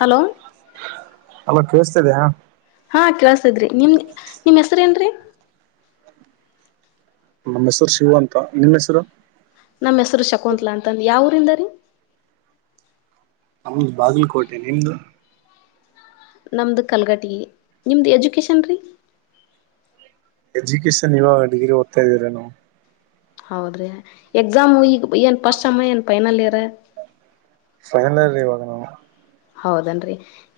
Hello ಅಲ ಕೇಳಸ್ತಿದೆಯ. ಹಾ ಕೆಲಸದ್ರಿ ನಿಮ ನಿಮ್ ಹೆಸರ ಏನ್ರೀ. ನಮ್ಮ ಹೆಸರ ಶಿವ ಅಂತ ನಿಮ್ಮ ಹೆಸರು. ನಮ್ಮ ಹೆಸರ ಶಕುಂತ್ಲ ಅಂತಂದು ಯಾವರಿಂದ ರೀ. ನಮದ ಬಾಗಲಕೋಟೆ ನಿಮ್ದು ನಮ್ದ ಕಲ್ಗಟಿಗೆ ನಿಮ್ದು ಎಜುಕೇೇಶನ್ ರೀ. ಎಜುಕೇಶಷನ್ ಇವಾಗ ಡಿಗ್ರಿ ಓದ್ತಾ ಇದೀವರಿ ನಾವ. ಹೌದ ರೀ ಎಕ್ಸಾಮು ಈಗ ಏನ ಫಸ್ಟ್ ಸೆಮ್ಮ ಏನ ಫೈನಲ್ ಇರ. ಫೈನಲ್ ಇವಾಗ ನಾವ ಹೌದನ್ರೀ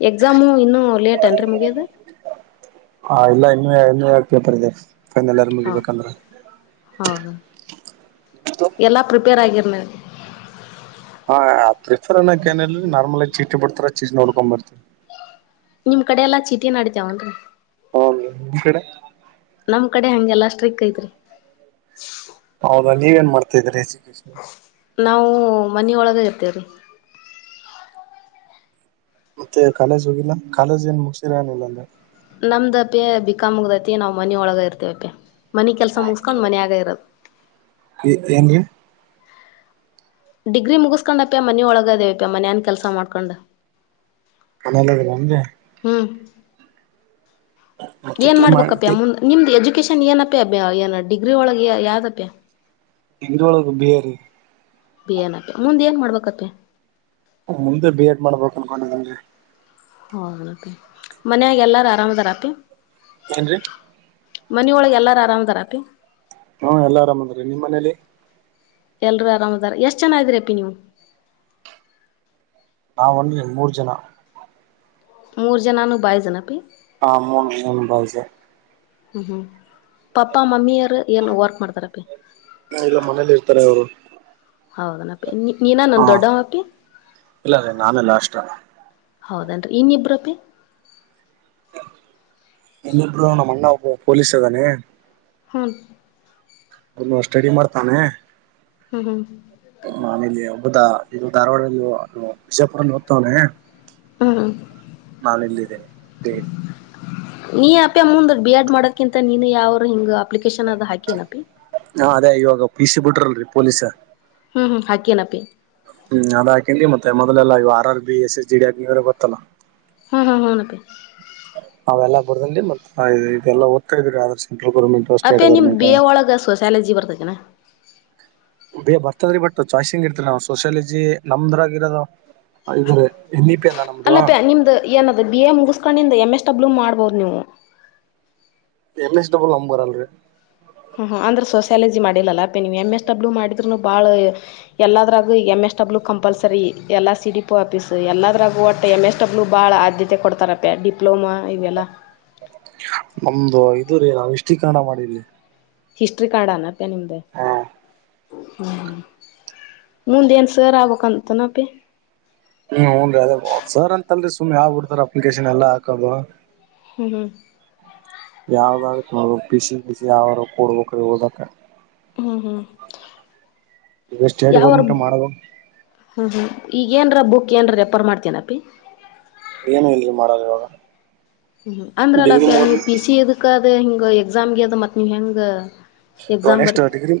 ಎಕ್ಸಾಮು ಇನ್ನುೂ ಲೇಟ್ನ್ರರಿ ಮುಗಿಯದ. ಹಾ ಇಲ್ಲ ಇನ್ನು ಇನ್ನು ಯ ಪೇಪರ್ ಇದೆ ಫೈನಲ್ ಇರ್ ಹಾ ಮುಗಿಬೇಕಂದ್ರೆ. ಹೌದ ಎಲ್ಲಾ ಪ್ರಿಪೇರ್ ಆಗಿರ್ಲ. ಹಾ ಪ್ರಿಫರ್ ಅನಕ ಏನ ನಾರ್ಮಲ್ ಆಗ ಚೀಟಿ ಬಿಡ್ತಾರ ಚೀಟಿ ನೋಡ್ಕೊ ಬರ್ತೀವಿ. ನಿಮ್ ಕಡೆ ಎಲ್ಲ ಚೀಟಿ ನಡತಾವನ್ರೀ. ಹುನ್ರಿ ನಿಮ್ಮ್ ಕಡೆ ನಮ್ ಕಡೆ ಹಂಗೆಲ್ಲ ಸ್ಟ್ರಿಕ್ ಐತ್ರಿ. ಹೌದಾ ನೀವೇನ್ ಮಾಡ್ತಾ ಇದೀರಿ ಎಜುಕೇಶನ್. ನಾವು ಮನಿ ಒಳಗ ಇರ್ತೇವ್ರೀ. ಮತ್ತೆ ಕಾಲೇಜ್ ಹೋಗಿಲ್ಲ ಕಾಲೇಜ್ ಏನ್ ಮುಗಸಿರಾ ಏನಿಲ್ಲ ಅಂದೆ. ನಮದ ಪಿ ಬಿಕಾಮಗದತಿ ನಾವ್ ಮನೆ ಒಳಗ ಇರ್ತತಿವಪ್ಪೆ ಮನಿ ಕೆಲ್ಸ ಮುಗಸ್ಕೊಂಡ ಮನ್ಯಾಗ ಇರದು. ಈ ಏನ್ರಿ. ಡಿಗ್ರಿ ಮುಗಿಸಸ್ಕೊಂಡಪ್ಯಾ ಮನೆ ಒಳಗದೇವಪ್ಯಾ ಮನೆ ಕೆಲಸಾ ಮಾಡ್ಕೊಂಡ. ಮನೇಲಿದೀರೆಂಡ್ರಿ. ಹು ಮತ್ತೆ ಏನ್ ಟೀ ಮಾಡ್ಬೇಕಪ್ಪ್ಯಾ ಮಾಡಿ ಮುಂದ ನಿಮ್ದು ಎಜುಕೇಶನ್ ಏನಪ್ಪ್ಯಾ ಅ ಏನು ಡಿಗ್ರಿ ಒಳಗೆ ಯಾವ್ದಪ್ಪ್ಯಾ. ಹಿಂದು ಒಳಗ ಹೊಗ್ಗೆರಿ. ಪಿಯೆನೈತ ಮುಂದ ಏನ್ ಮಾಡ್ಬೇಕಪ್ಪ್ಯಾ. ಮುಂದೆ ಬಿ ಎಡ್ ಮಾಡ್ಬೇಕು ಅನ್ಕೊಂಡಿದೆನಿ. ಹೌದಣಪ್ಪಿ ಮನ್ಯಾಗ ಎಲ್ಲಾರು ಆರಾಮದಾರಾಪ್ಪಿ. ಏನಂಡ್ರಿ. ಮನಿ ಒಳಗ ಎಲ್ಲಾರು ಆರಾಮದಾರಾಪಿ. ಹು ಎಲ್ಲಾ ಆರಾಮಅದಾರಿ ನಿಮ್ಮ ಮನೇಲಿ. ಎಲ್ರೂಅರಾಮದಾರ ಎಷ್ಟ ಜನಾ ಅದಿರಿ ಅಪ್ಪಿ ನೀವು. ನಾವುಂಡ್ರಿ ಮೂರ ಜನಾ. ಮೂರು ಜನಾನು ಬಾಯಜ್ ನಪ್ಪಿ. ಹಾ ಮೂರು ಜನಾನು ಬಾಯಜೇ. ಹು ಹು ಪಪ್ಪಾ ಮಮ್ಮಿಯರು. ಏನು ವರ್ಕ್ ಮಾಡ್ತಾರಪ್ಪಿ ಇಲ್ಲ ಮನೇಲಿ ಇರ್ತಾರೆ ಅವರು ಹೌದನ ಅಪ್ಪಿ ನೀ ನೀನನ ಹಾ ದೊಡ್ಡವ ಅಪ್ಪಿ. ಇಲ್ಲ ರೀ ನಾನೇ ಲಾಸ್ಟ್ ಹೌದೇನಂಡ್ರಿ ಇನ್ನ ಇಬ್ಬರಪ್ಪಿ. ಇನ್ನಿಬ್ರು ನಮ್ಮ ಅಣ್ಣಾ ಒಬ್ಬವ ಪೊಲೀಸ್ ಅದಾನೆ. ಹನ್ ಇನ್ನವ ಸ್ಟಡಿ ಮಾಡ್ತಾನೆ. ಹು ಹು ನಾನಿಲ್ಲಿ ಹಬ್ಬುದಾ ಇದು ಧಾರವಾಡಲ್ಲಿ ವಿಜಯಪುರಲ್ಲಿ ಓದ್ತವನೆ. ಹ್ಮ್ ಹ್ಮ್ ನಾಳೆ ಇಲ್ಲಿದ್ದೇ ಡೇ. ನೀ ಅಪ್ಪ್ಯಾ ಮುಂದ ಬಿ ಎಡ್ ಮಾಡೋಕಿಂತ ನೀನು ಯಾವ್ರ ಹಿಂಗ ಅಪ್ಲಿಕೇಶನ್ ಅದ ಹಾಕಿನಪ್ಪಿ. ಹಾ ಅದೇ ಇವಾಗ ಪಿಸಿ ಬಿಟ್ರಲಡ್ರಿ ಪೊಲೀಸ್. ಹು ಹು ಹಾಕಿ ನಪ್ಪಿ. ಹು ಅದ ಹಾಕೇನಿ ಮತ್ತ ಮೊದಲೆಲ್ಲಾ R B S S G D Agniveer ಗೊತ್ತಲ್ಲಾ. ಹಾ ಹಾ ಹಾ ಹುನಪ್ಪಿ. ಅವೆಲ್ಲಾ ಬರ್ದಲ್ಲಿ ಮತ್ತ ಇದೆಲ್ಲಾ ಓದತ್ತಾ ಇದರಿ ಆದರ್ ಸೆಂಟ್ರಲ್ ಗೋರ್ಮೆಂಟ್. ಅಪ್ಪ್ಯಾ ನಿಮ್ಮ್ದ ಬಿ ಎ ಒಳಗೆ ಸೋಸ್ಯಾಲಜಿ ಬರ್ತತೆತನ. ಬೇ ಬರ್ತದ್ರಿ ಬಟ್ ಚಾಯ್ಸಿಂಗ್ ಇರ್ತರಿ ನಾವು ಸೋಷಿಯಾಲಜಿ ನಮ್ದ್ರಗರೋದು. ಇದುರಿ ಎನ್ ಇ ಪಿ ಎಲ್ಲ ನಮ್ಮ ಅಲ್ಲಪ್ಪ್ಯಾ ನಿಮ್ಮ್ದು ಏನದು ಬಿ ಎ ಮುಗಿಸ್ಕೊಂಡಿಂದ ಎಮ್ ಎಸ್ ಡಬ್ಲ್ಯೂ ಮಾಡ್ಬೋದು ನೀವು. ಎಮ್ ಎಸ್ ಡಬ್ಲ್ಯೂ ನಮಗಬರಲ್ಲರೀ. ಹು ಹು ಅಂದ್ರ ಸೋಸ್ಯಾಯಾಲಜಿ ಮಾಡಿಲ್ಲಲ್ಲ ಅಪ್ಪ್ಯಾ ನೀವು ಎಮಂ ಎಸ್ ಡಬ್ಲ್ಯೂ ಮಾಡಿದ್ರುನು ಬಾಳ. ಎಲ್ಲದರಾಗೂ ಎಮ್ ಎಸ್ ಡಬ್ಲ್ಯೂ ಕಂಪಲ್ಸರಿ ಎಲ್ಲಾ ಸಿ ಡಿ ಪೊ ಆಫೀಸು ಎಲ್ಲದರಾಗೂ ಒಟ್ಟ. ತ್ತ ಎಮ್ ಎಸ್ ಡಬ್ಲು ಭಾಳ ಆದ್ಯತೆ ಕೊಡ್ತಾರಪ್ಪ್ಯಾ ಡಿಪ್ಲೊಮಾ ಇವೆಲ್ಲಾ. ನಮ್ದು ಇದು ರೀ ನಾವು ಹಿಷ್ಟೀಕರಣ ಮಾಡಿವಿ. ಹಿಸ್ಟ್ರಿ ಕನ್ನಡ್ದಾ ನು ಅಪ್ಪ್ಯಾ ನಿಮ್ದ. ಹ್ಮ ಹು ಮುಂದ ಏನ್ ಸರ್ ಆಬೇಕಬೇಕಂತನಪ್ಪಿ. ಹು ಹುಡ್ರಿ ಅದೇ ಸರ್ ಅಂತಲ್ರಿ ಸುಮ್ಮ್ ಆಗ್ಬ ಬಿಡ್ತ ಅಪ್ಲಿಕೇಶನ್ ಎಲ್ಲಾ ಹಾಕೋದು. ಹು ಹು ಯಾವ್ದಾಗತ್ತ ನೋಡಬೇಕ ಪಿಸಿ ಪಿಸಿ ಯಾವಾರ ಕೊಡ್ಬೇಕ್ರಿ ಓದಕ್ಕ. ಹ್ಮ್ ಹ್ಮ್ ಈಗ ಸ್ಟೇಟ್ ಗೌರ್ಮೆಂಟ್ [unintelligible] ಮಾಡಬೇಕು ಹ್ಞೂ ಹ್ಞೂ ಈಗಏರ ಬುಕ್ ಏನರ ರೇಪ್ಪರ ಮಾಡ್ತೀನಪ್ಪಿ ಏನ್ ಇಲ್ರಿ ಮಾಡಲ್ವಾಗ ಹ್ಮ್ ಅಂದ್ರಲ್ಲ ನೀ ಪಿ ಸಿ ಇದಕ್ ಅದ ಹಿಂಗ ಎಕ್ಸಾಮ್ಗೆ ಅದ ಮತ್ತ ನೀವ್ ಹೆಂಗ ಎಕ್ಸಾಮ್ ಬರಿ ಎಷ್ಟ ಡಿಗ್ರಿ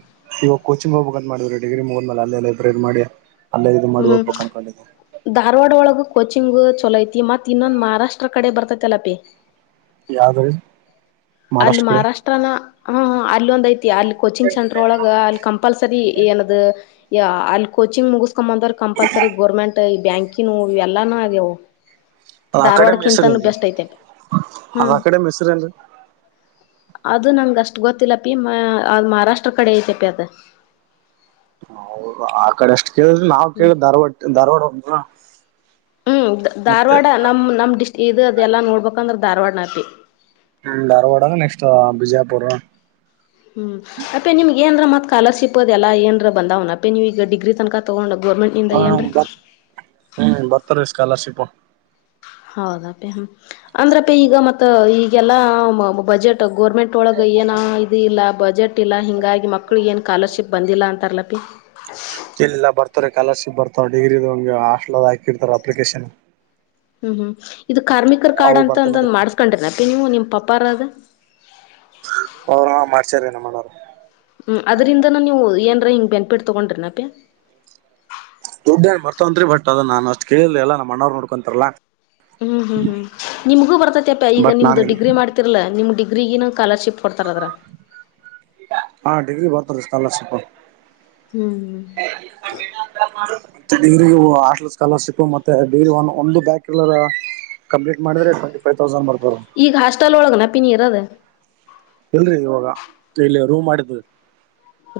ಇವಾಗ ಕೋಚಿಂಗ್ ಹೋಗ್ಬಂತ ಮಾಡ್ರಿ ಡಿಗ್ರಿ ಮುಗ್ಮೇಲೆ ಅಲ್ಲೇ ಲೈಬ್ರರಿ ಮಾಡಿ ಅಲ್ಲೇ ಇದು ಮಾಡಿ ಹ್ಮ್ ಹೋಗ್ಬೇಕು ಕನ್ಕೊಂಡಿದ್ದಿದೆ ಧಾರವಾಡ ಒಳಗೆ ಕೋಚಿಂಗು ಚೊಲೋಐತಿ ಮತ್ ಮತ್ತು ಇನ್ನೊಂದು ಮಹಾರಾಷ್ಟ್ರ ಕಡೆ ಬರ್ತೈತಲ ಪಿ ಯಾವದರೀ ಅಲ್ಲಿ ಮಹಾರಾಷ್ಟ್ರ ಹ ಹ ಅಲ್ಲಿ ಒಂದ್ ಐತಿ ಅಲ್ಲಿ ಕೋಚಿಂಗ್ ಸೆಂಟರ್ ಒಳಗ ಅಲ್ಲಿ ಕಂಪಲ್ಸರಿ ಏನದ ಯ ಅಲ್ಲಿ ಕೋಚಿಂಗ್ ಮುಗಿಸ ಕೊ ಬಂದವ್ರ ಕಂಪಲ್ಸರಿ ಗೋರ್ಮೆಂಟ್ ಈ ಬ್ಯಾಂಕಿನ ಇವೆಲ್ಲಾನ ಆಗ್ಯವು ಅದ ಅಕಾಡೆಮಿ ಧಾರ್ವಾಡಕ್ಕಿಂತಾನೂ ಹೆಸರೇನ್ರಿ ಬೆಸ್ಟ್ ಐತೆ ಅಲ್ಲಿ ಹ್ಮ್ [unintelligible] ಅದು ನಂಗ ಅಷ್ಟ್ ಗೊತ್ತಿಲ್ಲ ಅಪಿ ಅದ್ ಮಹಾರಾಷ್ಟ್ರ ಕಡೆ ಐತಪಿ ಅದ ಹೌದ ಆ ಕಡೆ ಅಷ್ಟ್ ಕೇಳಿದ್ರ ನಾವ್ ಕೇಳ ಹ್ಮ್ ಧಾರ್ವಾಡ ಧಾರ್ವಾಡ ಅಂತ ಹ್ಮ್ ಧಾರವಾಡ ನಮ್ಮ ನಮ್ಮ್ ಡಿಸ್ಟಕ ಇದು ಅದೆಲ್ಲ ನೋಡ್ಬೇಕಂದ್ರೆ ಧಾರವಾಡ ನಪಿ ಹ ಧಾರವಾಡ ನೆಕ್ಸ್ಟ್ ಬಿಜಾಪುರ್ ಹ್ಮ್ ಅಪಿ ಏನ್ ಮತ್ ಸ್ಕಾಲರ್ಶಿಪ್ ಅದೆಲ್ಲ ಏನ್ರ ಬಂದ್ನ ಅಪ್ಪಿ ನೀವ ಈಗ ಡಿಗ್ರಿ ತನ್ಕ ತಗೊಂಡ ಗೋರ್ಮೆಟ್ ಇಂದ ಏನ್ರೀ ಬರ್ ಹ್ಮ್ ಬರ್ತಾರೀ ಸ್ಕಾಲರ್ಷಿಪ ಹೌದಾ ಅಪೇ ಹ ಅಂದ್ರ ಅಪೆ ಈಗ ಮತ್ತ ಈಗೆಲ್ಲಾ ಬಜೆಟ್ ಗೋರ್ಮೆಂಟ್. ಟ್ ಒಳಗ ಏನ ಇದು ಇಲ್ಲ ಬಜೆಟ್ ಇಲ್ಲಾ ಹಿಂಗಾಗಿ ಮಕ್ಳ ಏನ್ ಸ್ಕಾಲರ್ಶಿಪ್ ಬಂದಿಲ್ಲ ಅಂತಾರಲಪಿ ಇಲ್ಲ ಬರ್ತಾರೆ ಸ್ಕಾಲರ್ಶಿಪ್ ಬರ್ತಾರೆ ಡಿಗ್ರಿಗೆ ಹಾಸ್ಟೆಲ್ನಲ್ಲಿ ಹಾಕಿರ್ತಾರೆ ಅಪ್ಲಿಕೇಶನ್ ಹ್ಮ್ ಹ್ಮ್ ಇದು ಕಾರ್ಮಿಕರ ಕಾರ್ಡ್ ಅವು ಅಂತ ಬರ್ತ ಅಂದಂದ್ ಮತ್ತೆ ಮಾಡ್ಸ್ಕೊಂಡ್ರ ಅಪ್ಪಿ ನೀವು ನಿಮ್ ಪಪ್ಪರದ ಅವರು ಮಾಡ್ಸಾರ ನಮ್ಮನೋರು ಹ್ಞೂ ಅದರಿಂದಾನ ನೀವು ಏನರೇ ಹಿಂಗೆ ಬೆೆನ್ಪಿಟ್ ತೊಗೊಂಡ್ರಿ ನಪೆ ದುಡ್ಡ ಬರ್ತವಂತ್ರಿ ಬಟ್ ಅದು ನಾ ಅಷ್ಟ ಕೇಳಿಲ್ಲಿಲ್ಲ ನಮ್ಮ ಅಣ್ಣಾವ್ರು ನೋಡ್ಕೊಂತಾರಲ್ಲ ಹ್ಮ್ ಹ್ಮ್ ಹ್ಮ್ ನಿಮಗೂ ಬರ್ತೈತಿ ಅಪ್ಪಾ ಈಗ ಬಟ್ ನಾನ ನಿಮ್ದು ಇಲ್ಲಿ ಡಿಗ್ರಿ ಮಾಡ್ ಇಲ್ಲಾ ನಿಮ್ ಡಿಗ್ರಿಗೆ ಸ್ಕಾಲರ್ಶಿಪ್ ಕೊಡ್ತಾರ ಅದ ಹಾ ಡಿಗ್ರಿ ಬರ್ತ ರೀ ಸ್ಕಾಲರ್ಶಿಪ್ಪು ಹ್ಮ್್ಮ ಹ ಆ ಸ್ಕಾಲರ್ಶಿಪ್ ಮತ್ತೆ ಒಂದು ಒಂದು ಬ್ಯಾಕ್ ಇರಲ್ಲರ ಕಂಪ್ಲಟ್ ಮಾಡಿದ್ರ ಪೋಟಿಪೈ ತೌಸಂಡ್ ಬರ್ತದ ಈಗ ಹಾಸ್ಟೆಲ್ ಒಳ ನ ಪಿ ನೀ ಇರೋದ ಇಲ್ರರಿ ಇವಾಗ ಇಲ್ಲಿ ರೂಮ್ ಮಾಡಿದ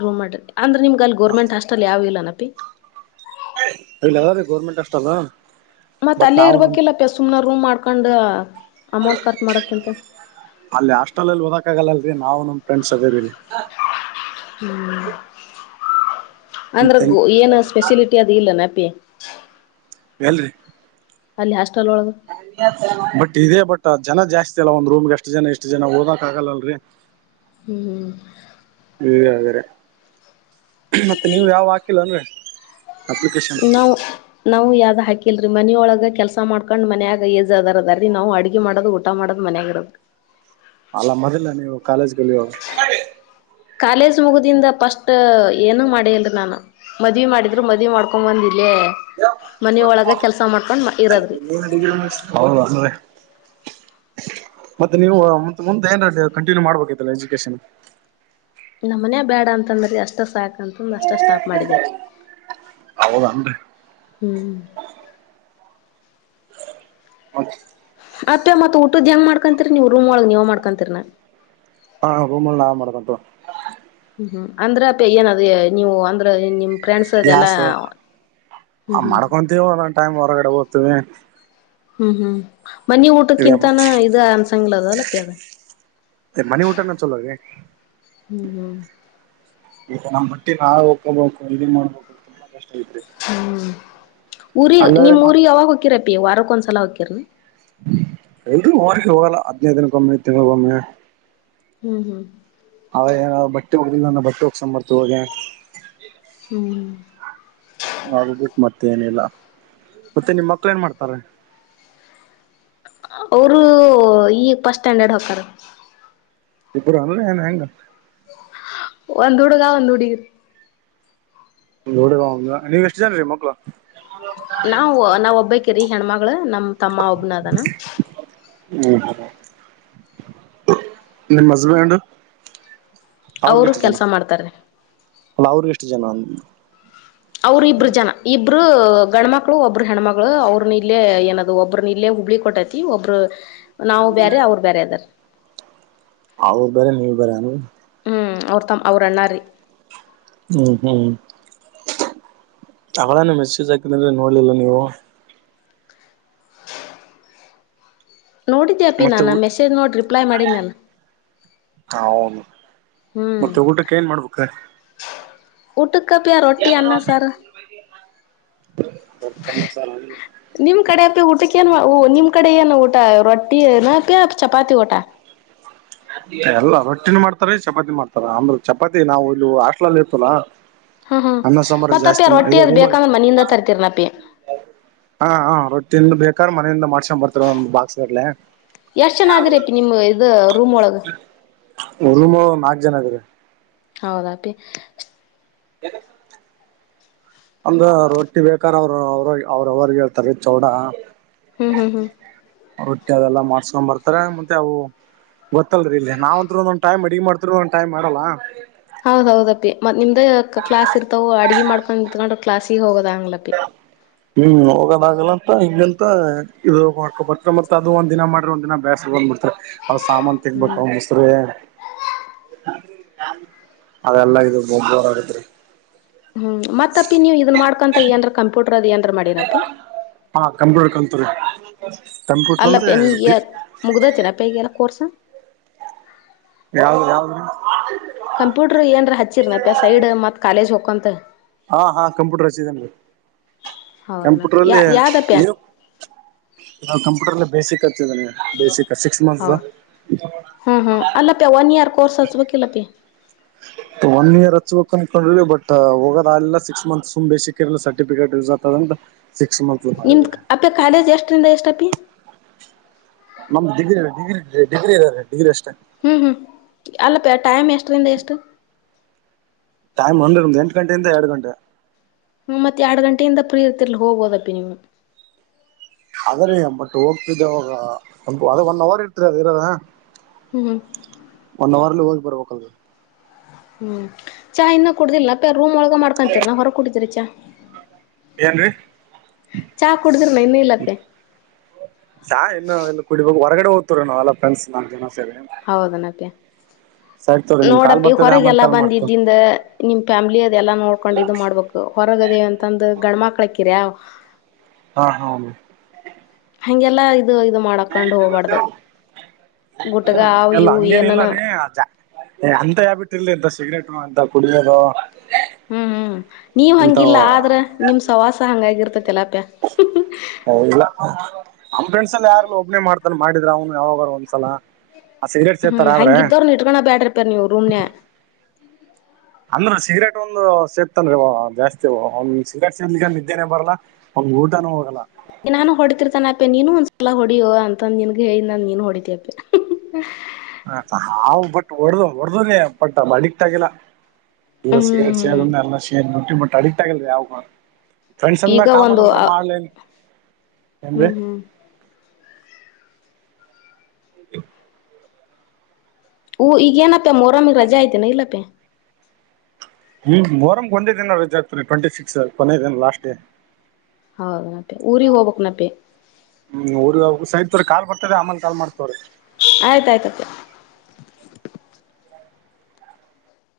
ರೂಮ್ ಮಾಡ್ರಿ ಅಂದ್ರ ನಿಮ್ ಅಲ್ಲಿ ಗರ್ಮೆಂಟ್ ಹಾಸ್ಟೆಲ್ ಯಾವು ಇಲ್ಲ ನಪ್ಪಿ ಇಲ್ಲ ಯ [unintelligible] ಗೌರ್ಮೆಂಟ್ ಹಾಷ್ಟಲ್ ಮತ್ತ ಅಲ್ಲೇ ಇರ್ಬೇಕಿಲ್ಲ ಅಪಿ ಸುಮ್ನ ರೂಮ್ ಮಾಡ್ಕೊಂಡ್ ಅಮೌಂಟ್ ಖರ್ಚು ಮಾಡೋಕಿಂತ ಅಲ್ಲಿ ಹಾಸ್ಟೆಲ್ನಲ್ಲಿ ಓದಕ ಆಗಲ್ಲಲರೀ ನಾವು ನಮ್ ಫ್ರೆಂಡ್ಸ ಅದೀವರಿ ಹ್ಮ್ ಅಂದ್ರ ಮತ್ತೇನ್ ಗ ಏನ ಸ್ಪೆಲಿಟಿ ಅದು ಇಲ್ಲ ನಪಿ ಎಲ್ರಿ ಅಲ್ಲಿ ಹಾಸ್ಟೆಲ್ ಒಳಗ ಬಟ್ ಇದೇ ಬಟ್ ಜನ ಜಾಸ್ತಿ ಅಲ್ಲ ಒಂದ್ ರೂಮ್ಗೆ ಅಷ್ಟ್ ಜನ ಇಷ್ಟ್ ಜನ ಓದಕ್ ಆಗಲ್ಲ ಅಲ್ರರಿ. [inaudible] ಹ್ಮ್್- ಇಲ್ಲ ಹಾಗ್ರೆ ಮತ್ತೆ ನೀವು ಯಾವ ಹಾಕಿಲ್ಲ ಅಂದ್ರೆ. ನವು- ನಾವು ಯಾವ್ದ್ ಹಾಕಿಲ್ರರಿ ಮನಿಯೊಳಗ ಕೆಲಸ ಮಾಡ್ಕೊಂಡ್ ಮನಯಾಗ ಏಜ್ ಅದಾರದ ರೀ ನಾ್ ಅಡುಗೆ ಮಾಡದಟ್ಟ. ಊಟ ಮಾಡದ ಮನ್ಯಾಗಿಿರದು. ಅಲ್ಲ ಮೊದಲ್ಲ ನೀವು ಕಾಲೇಜ್ ಲ್ಲಿಾಗ. ಕಾಲೇಜ್ ಮುಗಿದಿಂದ ಫಸ್ಟ್ ಏನುೂ ಮಾಡಿಲ್ರಿ ನಾನು. ಮದ್ವಿ ಮಾಡಿದ್ರು ಮದ್ವಿ ಮಾಡ್ಕೊಂಡ್ ಬಂದಿಲ್ಲೇ ಮನ ಒಳಗ ಕೆಲ್ಸ ಮಾಡ್ಕೊಂಡ್ ಇರದ್ರಿ. [inaudible] ಹೌದಲ್ರಿ. ಮತ್ತೆ ನೀವು ಮುೆ ಏನ್ ಕಂಟಿನ್ಯೂ ಮಾಡ್ಬೇಕಿತ್ತಲ್ಲ ಎಜುಕೇಶನ್. ನಮ್ಮ ಮನ ಬೇಡ ಅಂತಂದ್ರ ಅಷ್ಟ ಸಾಕ ಅಂತಂದ್ರ ಅಷ್ಟ ಸ್ಟಾಪ್ ಮಾಡಿದಾರ. ಹೌದನ್ರಿ ಹ್ಮಞ- ಹ- ಅತ್ತತ್ತ್ತತ್ಊದ್ದ ಹೆಂಗ್ ಮಾಡ್ಕಂತೀರಿ ನೀವು ರೂಮ್ ಒಳಗ್ ನೀವು ಮಾಡ್ಕೊಂತೀರಾ. ಹಾ ರೂಮ್ ನಾ ಮಾಡ್ಬೇಕಂತ. ಹ್ಮ್ ಹ್ಮ್ ಅಂದ್ರೆ ಅ ಪ ಏನದ ನೀವು ಅಂದ್ರ ನಿಮ. ಫ್ರೆಂಡ್ಸ್ ಅದೆ ಎಲ್ಲಾ ಗ್ಯಾಸ್ ಹ್ಮ್ ಹ್ಮ್. ನ ಟೈಮ್ ಹೊರಗಡೆ ಹೋಗ್ತೀವಿ. ಹ್ಮ್ ಹ್ಮ್ ಮನಿ ಇದ ಊಟಕ್ಕಿಂತಾನ ಇ ಅನ್ಸಂಗ್ಲದಲ್ಲ ಪ್ಯದ. ಮನಿ ಊಟಾ ಚೊಲೋ ರಿ. ಹ್ಮ್ ಹ್ಮ್ ಈಗ ನಮ್ಮ್ ಬಟ್ಟಿ ನಾವ. [inaudible] ಹ್ಮ್ ಊರಿ ನಿಮ್ ಊರಿಗೆ ಯಾವಾಗ ಹಕಿರ ಪಿ ವಾರಕ್ ಒಂದ್ಸಲ ಹಕಿರನಿ. ಎಲ್ ಅವಿಗೆ ಹೋಗಲ್ಲ ಹದ್ನೈದು ದಿನಕ್ಕೊಮ್ಮೆ ತಿಂಳಗ ಒೊಮ್ಮೆ. ಹ್ಮ್ ಹ್ಮ್- ಅವೇಏ್ ಬಟ್ಟೆ ಹೋಗದಿಲ್ಲ ನಾ ಬಟ್ಟ ಹೋಗ್ಸಕಂಬರ್ತವ ಹಾಗೆ. ಹ್ಮಞ- ಅ ಬಿಟ್ಟ ಮತ್ತೆ ಏನಿಲ್ಲ ಮತ್ತೆ ನಿಮ್ ಮಕ್ಳ ಏನ್ ಮಾಡ್ತಾರೆ. ಅವರು ಈಗ ಪಫಸ್ಟ್ ಸ್ಟ್ಯಾಂಡರ್ಡ್ ಹಾಕಾರ. ಇಬರ ಅಲ್ಲ ಏನ್ ಹೆಂಗ. ಒಂದ್ ಹುಡುಗ ಒಂದ್ ಹುಡುಗಿ. ನೋಡಿ ನೀವ್ ಎಷ್ಟು ಜನರರಿ ಮಕ್ಳು. ನಾವ್ ನಾವ್ ಒಬ್ಬಕರಿ ಹೆಣ್ಮಳ ನಮ್ ತಮ್ಮ ಒಬ್ನ ಅದನ. ಹ್ಮ ಹ್ಮ- ನಿಮ್ ಹಸ್ಬೆಂಡ್. ಅವ್ರಗ ಅವರು ಎಷ್ಟು ಜನ ಕೆಲಸ ಮಾಡ್ತಾರೆ. ಅಲ್ಲ ಅವ್ರಿಗೆ ಎಷ್ಟು ಜನ ಅ. ಅವರುಿಬ್ಬರು ಜನ. ಇಬ್ರು ಗಂಡ್ಮಕ್ಳು ಒಬ್ಬರು ಹೆಣ್ಮಳು ಅವ್ರನ ಇಲ್ಲೇ ಏನದು ಒಬ್ಬ್ರನ ಇಲ್ಲೇ ಹುಬ್ಳಿ ಕೊಟ್ಟೈತಿ. ಒಬ್ರು ನಾವು ಬೇರೆ ಅವರು ಬೇರೆ ಅದಾರ. ಅವಾ ಬ್ಯಾರ ನೀವ ಬ್ಯಾರೆ. ಹ್ಮ್ ಅವ್ರ ತ ಅವ್ರು ಅಣ್ಣೀ. ಹ್ಮ್ ಹ್ಮ್ ಅವಳನು ಮೆಸೇಜ್ ಹಾಕಿದ ಅಂದ್ರೆ ನೋಡ್ಿಲ್ಲ ನೀವು. ನೋಡಿದ್ಯಾಾಪ್ಪಿ ಮತ್ತೆ ನಾನು ಮೆಸೇಜ್ ನೋಡಿ ರಿಪ್ಲೈ ಮಾಡಿದ್ದ್ ನಾನ. ಹ ಹೌದು ಹ್ಮ್ ಮತ್ತೆ ಊಟಕ್ಕೆ ಏನ್ ಮಾಡ್ಬೇಕು. ಊಟಕ್ಕ ಪೀ ರೊಟ್ಟಿ ಅನ್ನ ಸಾರು. ನಿಮ್ ಕಡೆ ಅಪಿ ಊಟಕ್ಕೆ ಏನ್ ನಿಮ್ ಕಡೆ ಏನ್ ಊಟ ರೊಟ್ಟಿಪಿ ಚಪಾತಿ ಊಟ. ಎಲ್ಲಾ ರೊಟ್ಟಿನ ಮಾಡ್ತಾರ ಚಪಾತಿ ಮಾಡ್ತಾರ ಅಂದ್ರ ಚಪಾತಿ ನಾವು ಇಲ್ಲಿ ಹಾಸ್ಟಲ್ಲ ಇರ್ತವಲ್ಲ. ಹ್ಮ್ ಹ್ಮ್ ಮತ್ತಪ್ಪಿ ಅವು ರೋಟ್ಟಿ ಅದು ರೂಮಲ್ಲಿ ಬೇಕಂದ್ರೆ ಮನಿಂದ ತರ್ತೀರನಪ್ಪಿ. ಹಾ ಹ ರೊಟ್ಟಿದ ಬೇಕಾರ್ ಮನೆಯಿಂದ ಮಾಡ್ಸಕೊಂಡ್ ಬರ್ತರ ಒಮ ಬಾಕ್ಸ್ಡ್ಲೆ. ಎಷ್ಟು ಜನ ಆದಿರಪ್ಪ ನಿಮ್ಮ ಇದು ರೂಮ್ ಒಳಗೆ. ರೂಂ ಒಳಗೆ ನಾಲ್ಕು ಜನ ಅದಿವಿ. ಹೌದಾ ಪೀ. ಏನು. ಅಂದ್ರ ರೊಟ್ಟಿ ಬೇಕಾರ ಅವರು ಅವ್ರ ಅವ್ರ ಅವ್ರ ಹೇಳ್ತಾರೆ ಚೊಡ. ಹ್ಮ್ ಹ್ಮ್ ಹ್ಮ್ ರೊಟ್ಟಿ ಅದೆಲ್ಲ ಮಾಡ್ಸ್ಕೊಂಡ್ ಬರ್ತಾರೆ ಮತ್ತೆ ಅವು. ಗೊತ್ತಲ್ರಿ ಇಲ್ಲಿ ನಾವ ಅಂತ್ ಒಂದೊದು ಟೈಮ್ ಅಡಿಗ್ ಮಾಡ್ತೀವಿ ಒಂದೊಂದ್ ಟೈಮ್ ಮಾಡಲ್ಲ. ಹೌದ್ ಹೌದಪ್ಪಿ ಮತ್ ನಿಮ್ದ ಕ್ಲಾಸ್ ಇರ್ತವು ಅಡಿಗೆ ಮಾಡ್ಕೊಂಡು ನಿತ್ಕೊಂಡ್ರರು ಕ್ಲಾಸಗ ಹೋಗೋದು ಆಗದಿಲ್ಲ. [inaudible] ಹ್ಮ್ ಹೋಗೋದಾಗಲ್ಲ ಅಂತ ಇಲ್ಲಿಂತ ಇದು ಹೊಕೊ ಬರ್ತಾರೆ ಮತ್ತತ್ ಅದು ಒಂದ್ ದಿನ ಮಾಡ್ರಿ ಒಂದ್ ದಿನ ಬೇಸರ ಬಂದ್ ಬಿಡ್ತಾರೆ. ಅ ಸಾಮಾನ ಹ್ಮ್ ತಿಕ್ಕಾಬೇಕ. ಅದೆಲ್ಲ ಇದು ಗೊಬರ ಆಗತ್ ರೀ. ಹ್ಮ್ ಮತ್ತಪ್ಪಿ ನೀವು ಇದ್ನ್ ಮಾಡ್ಕಂತ ಏನ್ರ ಕಂಪ್ಯೂಟರ್ ಅದ ಏನ್ ಮಾಡಿ. ಹಾ ಕಂಪ್ಯೂಟರ್ [inaudible] ಕಂಪ್ಯೂಟರ್ ಅಂದ್ರೆ. ಮುಗ್ದೈತೆ ಏನಾ ಪೀ ಈಗಿನ್ ಕೋರ್ಸ್. ಯಾವ ಯಾವದು. ಕಂಪ್ಯೂಟರು ಏನರ ಹಚ್ಚಿರನಪ್ಪ್ಯ ಸೈಡ್ ಮತ್ತು ಕಾಲಜ್ ಹೋಗಕಂತ. ಹಾ ಹಾ ಕಂಪ್ಯೂಟರ್ ಹಚ್ಚಿದ್ದೇನೆ ಹೌದನಪ್ಪ ಕಂಪ್ಯೂಟರ್ ಯ ಅಲ್ಲಿ ಯಾವ್ದಪ್ಯ ನೀವು. ಕಂಪ್ಯೂಟರ್ಲ್ಲಿ ಬೇಸಿಕ್ ಹಚ್ಚಿದ್ದೇನೆ ಬೇಸಿಕ್ ಸಿಕ್ಸ್ ಹೌ ಮಂತ್ಸ್ದು. ಹ್ಮ್ ಹ್ಮ್ ಅಲ್ಲ ಪೀ ಒನ್ ಇಯರ್ ಕೋರ್ಸ್ ಹಚ್ಬೇಕಿಲ್ಲ ಪಿ. ಒನ್ ಇಯರ್ ಹಚ್ಬೇಕು ಅನ್ಕೊಂಡ್ರಿ ಬಟ್ ಹೋಗೋದಲ್ಲ ಸಿಕ್ಸ್ ಮಂತ್ಸ್ ಸುಮ್ ಬೇಸಿಕ್ ಇರಲಿ ಸರ್ಟಿಫಿಕೇಟ್ ಯೂಸ್ ಆಗ್ತದ ಅಂತ. Six month. ನಿಮ್ದು ಅಪ್ಪೆ ಕಾಲೇಜ್ ಎಷ್ಟರಿಂದ ಎಷ್ಟಪ್ಪಿ. ನಮ್ದ್ ಡಿಗ್ರಿ ಡಿಗ್ರಿ ಡಿಗ್ರಿ [unintelligible] ಡಿಗ್ರಿ ಅಷ್ಟೇ. ಹ್ಞೂ ಹ್ಞೂ ಅಲ್ಲ ಪಿ ಟೈಮ್ ಎಷ್ಟರಿಂದ ಎಷ್ಟು. ಟೈಮ್ ಒಂದು ಎಂಟ ಗಂಟಿಂದ ಎರಡು ಗಂಟೆ. ಹ್ಂ ಮತ್ತ ಎರಡು ಗಂಟೆಯಿಂದ ಪ್ರೀ ಇರ್ತಿರ್ಲಿ ಹೋಗಬೋದಪ್ಪಿ ನೀವು. ಅದ್ರೀ ಬಟ್ ಹೋಗ್ತಿದ್ದೆ ಅವಾಗ ಒ ಅದ ಒನ್ ಅವರ್ ಇಡ್ತರಿ ಅದ ಇರದ. ಹ್ಮ್ ಹ್ಮ. ಒನ್ ಅವರ್ಲ್ಲಿ ಹೋಗಿ ಬರ್ಬೇಕಲ್. ಹ್ಮ್ ಚಾ ಇನ್ನೂ ಕುಡುದಿಲ್ಲ ಪ ರೂಮ್ ಒಳಗ ಮಾಡ್ಕೊಂತೀರ ನ ಹೊರಗ್ ಕುಡಿದೀರಿ ಚಾ. ಏನ್ರೀ. ಚಾ ಕುಡಿದಿರ್ನ ಇನ್ನ ಇಲ್ಲಪ್ಪೆ ಚ ಇನ್ನು ಇಲ್ಲಿ ಕುಡಿಬಬೇಕಕ್ ಹೊರಗಡೆ ಹೋಗ್ತವ್ರ ನಾವ್ಲ್ಲ ಫ್ರೆಂಡ್ಸ್ ನಾಕು ಜನ ಸರಿ. ಹೌದೇನಾ ಪೀ. ತೋರಿ ನಿಮ್ ಕಾಲ್ ನೋಡಪಿ ಬರ್ತದೆ ಹೊರಗೆ ಆಮೇಲೆ ಎಲ್ಲಾ ಕಾಲ್ ಬಂದ ಮಾಡ್ತವ ಇದಿಂದ ನಿಮ್ ಫ್ಯಾಮಿಲಿ ಅದೆ ಎಲ್ಲಾ ನೋಡ್ಕೊಂಡ್ ಇದು ಮಾಡ್ಬೇಕು. ಹೊರಗದೇ ಅಂತಂದ ಗಂಡ್ಮಕ್ಳಕ್ಕಿರ. ಹಾ ಹಾ. ಹಂಗೆಲ್ಲಾ ಇದು ಇದು ಮಾಡಕೊಂಡು ಹೋಗ್ಬಾರ್ದ ಗುಟ್ಗ ಆವು ಎಲ್ಲ ಇವು ಏನಾನ. [unintelligible] ಅಂತ ಯಾಬಿಟ್ಟ್ರಿಲ್ರಿ ಇಂತಸಿಗ್ರೇಟ್ ಇಂತವ ಕುಡಿಯದು. ಹ್ಮ್, ಹ್ಮ್ ನೀವ್ ಹಂಗಿಲ್ಲ ಆದ್ರ ನಿಮ ಸಹವಾಸ ಹಂಗಾಗಿರ್ತಲ್ಲಾಪ್ಯ. ಹ ಇಲ್ಲ [inaudible] ನಮ್ಮ ಫ್ರೆಂಡ್ಸ್ ಎಲ್ಲ ಯಾರ್ ಒಬ್ನನೆ ಮಾಡ್ತಾನ ಮಾಡಿದ್ರ ಅವನು ಯಾವಾಗಾರ ಒಂದ್ಸಲ. ಆ ಸಿಗರೇಟ್ ಹ್ಮ್, ಸೇತಾರ ಆದ್ರೆ ಹಂಗ ಇದ್ದವ್ರು ಇಟ್ಕೋ ಬ್ಯಾಡ್ರಪ್ಪಾ ನಿಮ್ಮ ರೂಮ್ನಾಗ. ಅಂದ್ರ ಸಿಗರೇಟ್ ಒಂದು ಸೇತನ್ರಿ ಅವಾ ಜಾಸ್ತಿ ಸಿಗರೇಟ್ ಸೇದಲಿಕನನಿದ್ದೆನೆ ಬರಲ್ಲಾ. ವ್ನಂಗ್ ಊಟಾನೂ ಹೋಗಲ್ಲ. ನಾನು ಹೊಡತಿರ್ತಾನ ಅಪ್ಪೆ ನೀನು ಒಂದ್ಸಲ ಹೊಡಿಯೋ ಅಂತಂದ ನಿನ್ಗ ಹೇಳ ನಂದರನೀನು ಹೊಡಿತಿಯಪ್ಪಿ. ಹಾ, ಬಟ್ ಹೊಡ್ದ ಹೊಡ್ದನನೇ ಬಟ್ ಅಡಿಕ್ಟ್ ಆಗಿಲ್ಲ. ಎಲ್ಲ ಸಿಕರೆಟ್ ಹ್ಮ್ ಸೇದಿನ ಎಲ್ಲಾ ಸೇದಿನಿ ಬಟ್ಟ್ ಅಡಿಕ್ಟ ಆಗಿಲ್ರಿಯಾವುಕನು. ಫ್ರೆಂಡ್ಸ್ ಅಂದ ಈಗ ಕಾಮನ್ ಒಂದು ಅಂತ್ರ ಮಾಡ್ಲೇನ್- ಹ್ಮ್, ಹ್ಮ್ ಹೌದು [inaudible] ಹೂಂ, ಈಗೇನಪ್ಪಾ ಮೊಹರಂಗ ರಜೆ ಐತನ ಇಲ್ಲಪ್ಪ್. ಹ್ಮ್, ಮೊಹರಂ ಒಂದೇ ದಿನ ರಜೆ ಆಗ್ತದರಿ ಟ್ವೆಂಟಿ ಸಿಕ್ಸ್ ಕೊನೇ ದಿನ ಲಾಸ್ಟ್ ಡೇ. ಹೌದು, [unintelligible] ನಪಿ ಊರಿಗೆ ಹೋಗ್ಬೇಕಕ್ ನಪೆ ಹ್ಮ್, ಊರಿಗಿ ಹೋಗಬೇಕಸರಿ ಕಾಲ್ ಬರ್ತದ ಆಮೇಲೆ ಕಾಲ್ ಮಾಡ್ತನಿ ತೋರಿ. ಆಯ್ತಾಯ್ತತ್ ಅಪ್ಪಿ